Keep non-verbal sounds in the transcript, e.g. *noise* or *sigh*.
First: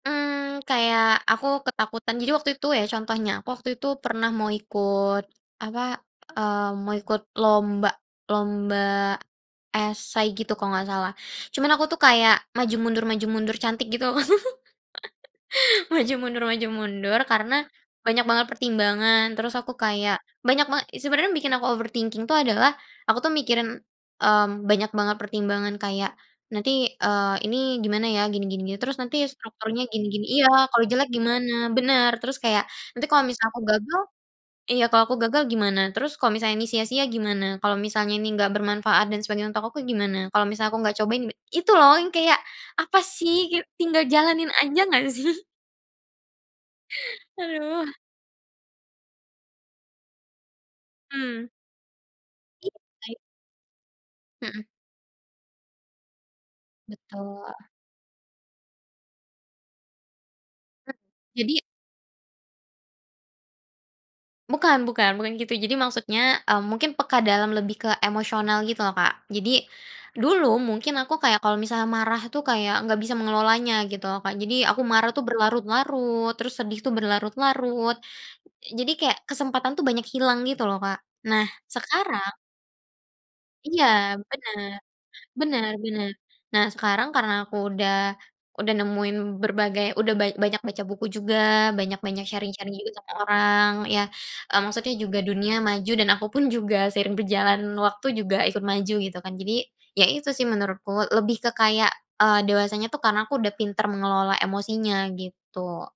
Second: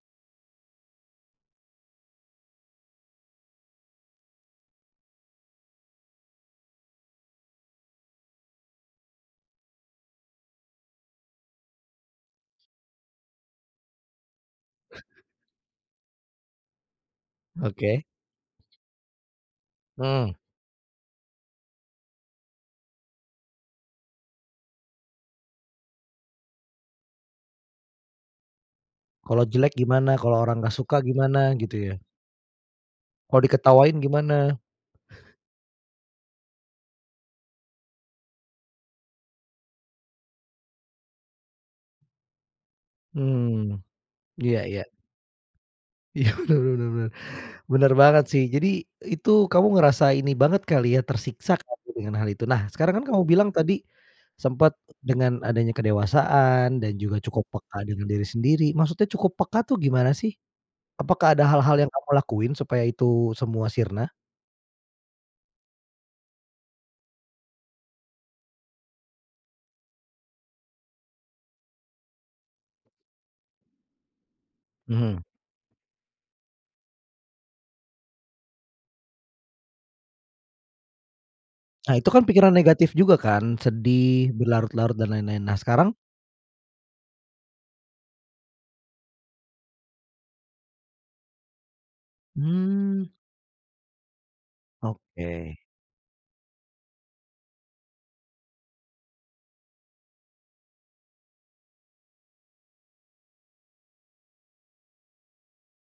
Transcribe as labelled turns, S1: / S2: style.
S1: Mmm, kayak aku ketakutan jadi waktu itu ya contohnya aku waktu itu pernah mau ikut apa, eee, mau ikut lomba lomba, esay gitu kalau nggak, salah cuman aku tuh kayak maju-mundur maju-mundur cantik gitu, *laughs* maju-mundur maju-mundur karena,
S2: Oke.
S1: banyak banget pertimbangan terus aku kayak
S2: Mmm.
S1: banyak banget sebenernya yang bikin aku overthinking tuh adalah, aku tuh mikirin, mmm, banyak banget pertimbangan kayak, "Nanti, eee, ini gimana ya gini gini gini terus nanti
S2: Kalau jelek
S1: strukturnya gini
S2: gimana?
S1: gini"
S2: Kalau orang
S1: iya,
S2: nggak
S1: "kalau
S2: suka
S1: jelek
S2: gimana
S1: gimana?
S2: gitu ya?
S1: Bener terus kayak nanti kalau
S2: Kalau
S1: misal aku
S2: diketawain
S1: gagal,
S2: gimana?
S1: iya kalau aku gagal gimana? Terus kalau misalnya ini sia-sia gimana? Kalau misalnya ini enggak bermanfaat dan sebagainya untuk aku gimana? Kalau misal aku nggak cobain" itu loh yang kayak apa sih
S2: Mmm,
S1: tinggal jalanin
S2: iya
S1: aja
S2: iya.
S1: nggak sih?
S2: Iya benar benar benar,
S1: Aduh.
S2: benar banget sih jadi itu kamu ngerasa ini banget kali ya
S1: Mmm.
S2: tersiksa dengan hal itu? Nah sekarang kan kamu bilang tadi,
S1: Mhm.
S2: sempet dengan adanya kedewasaan dan juga cukup
S1: Betul.
S2: peka dengan diri sendiri maksudnya cukup peka tuh gimana sih? Apakah ada
S1: Jadi
S2: hal-hal yang kamu lakuin supaya itu semua sirna?
S1: Bukan bukan, bukan gitu jadi maksudnya, eee, mungkin peka dalam lebih ke emosional gitu loh Kak jadi, dulu mungkin aku kayak kalau misalnya marah tuh kayak nggak bisa mengelolanya gitu loh Kak jadi aku marah
S2: Mhm.
S1: tuh berlarut-larut terus sedih tuh berlarut-larut, jadi kayak kesempatan tuh banyak hilang gitu loh Kak, nah
S2: Nah itu kan
S1: sekarang
S2: pikiran negatif juga kan
S1: Iya
S2: sedih,
S1: benar,
S2: berlarut-larut dan lain-lain, nah
S1: benar
S2: sekarang?
S1: benar, nah sekarang karena aku udah udah nemuin berbagai udah banyak baca buku juga banyak-banyak sharing-sharing juga sama
S2: Mmm.
S1: orang ya, eee, maksudnya juga dunia
S2: Oke.
S1: maju dan aku pun juga seiring berjalannya waktu juga ikut maju gitu kan jadi ya itu sih menurutku lebih ke kayak, eee, dewasanya tuh karena aku udah pintar mengelola emosinya gitu.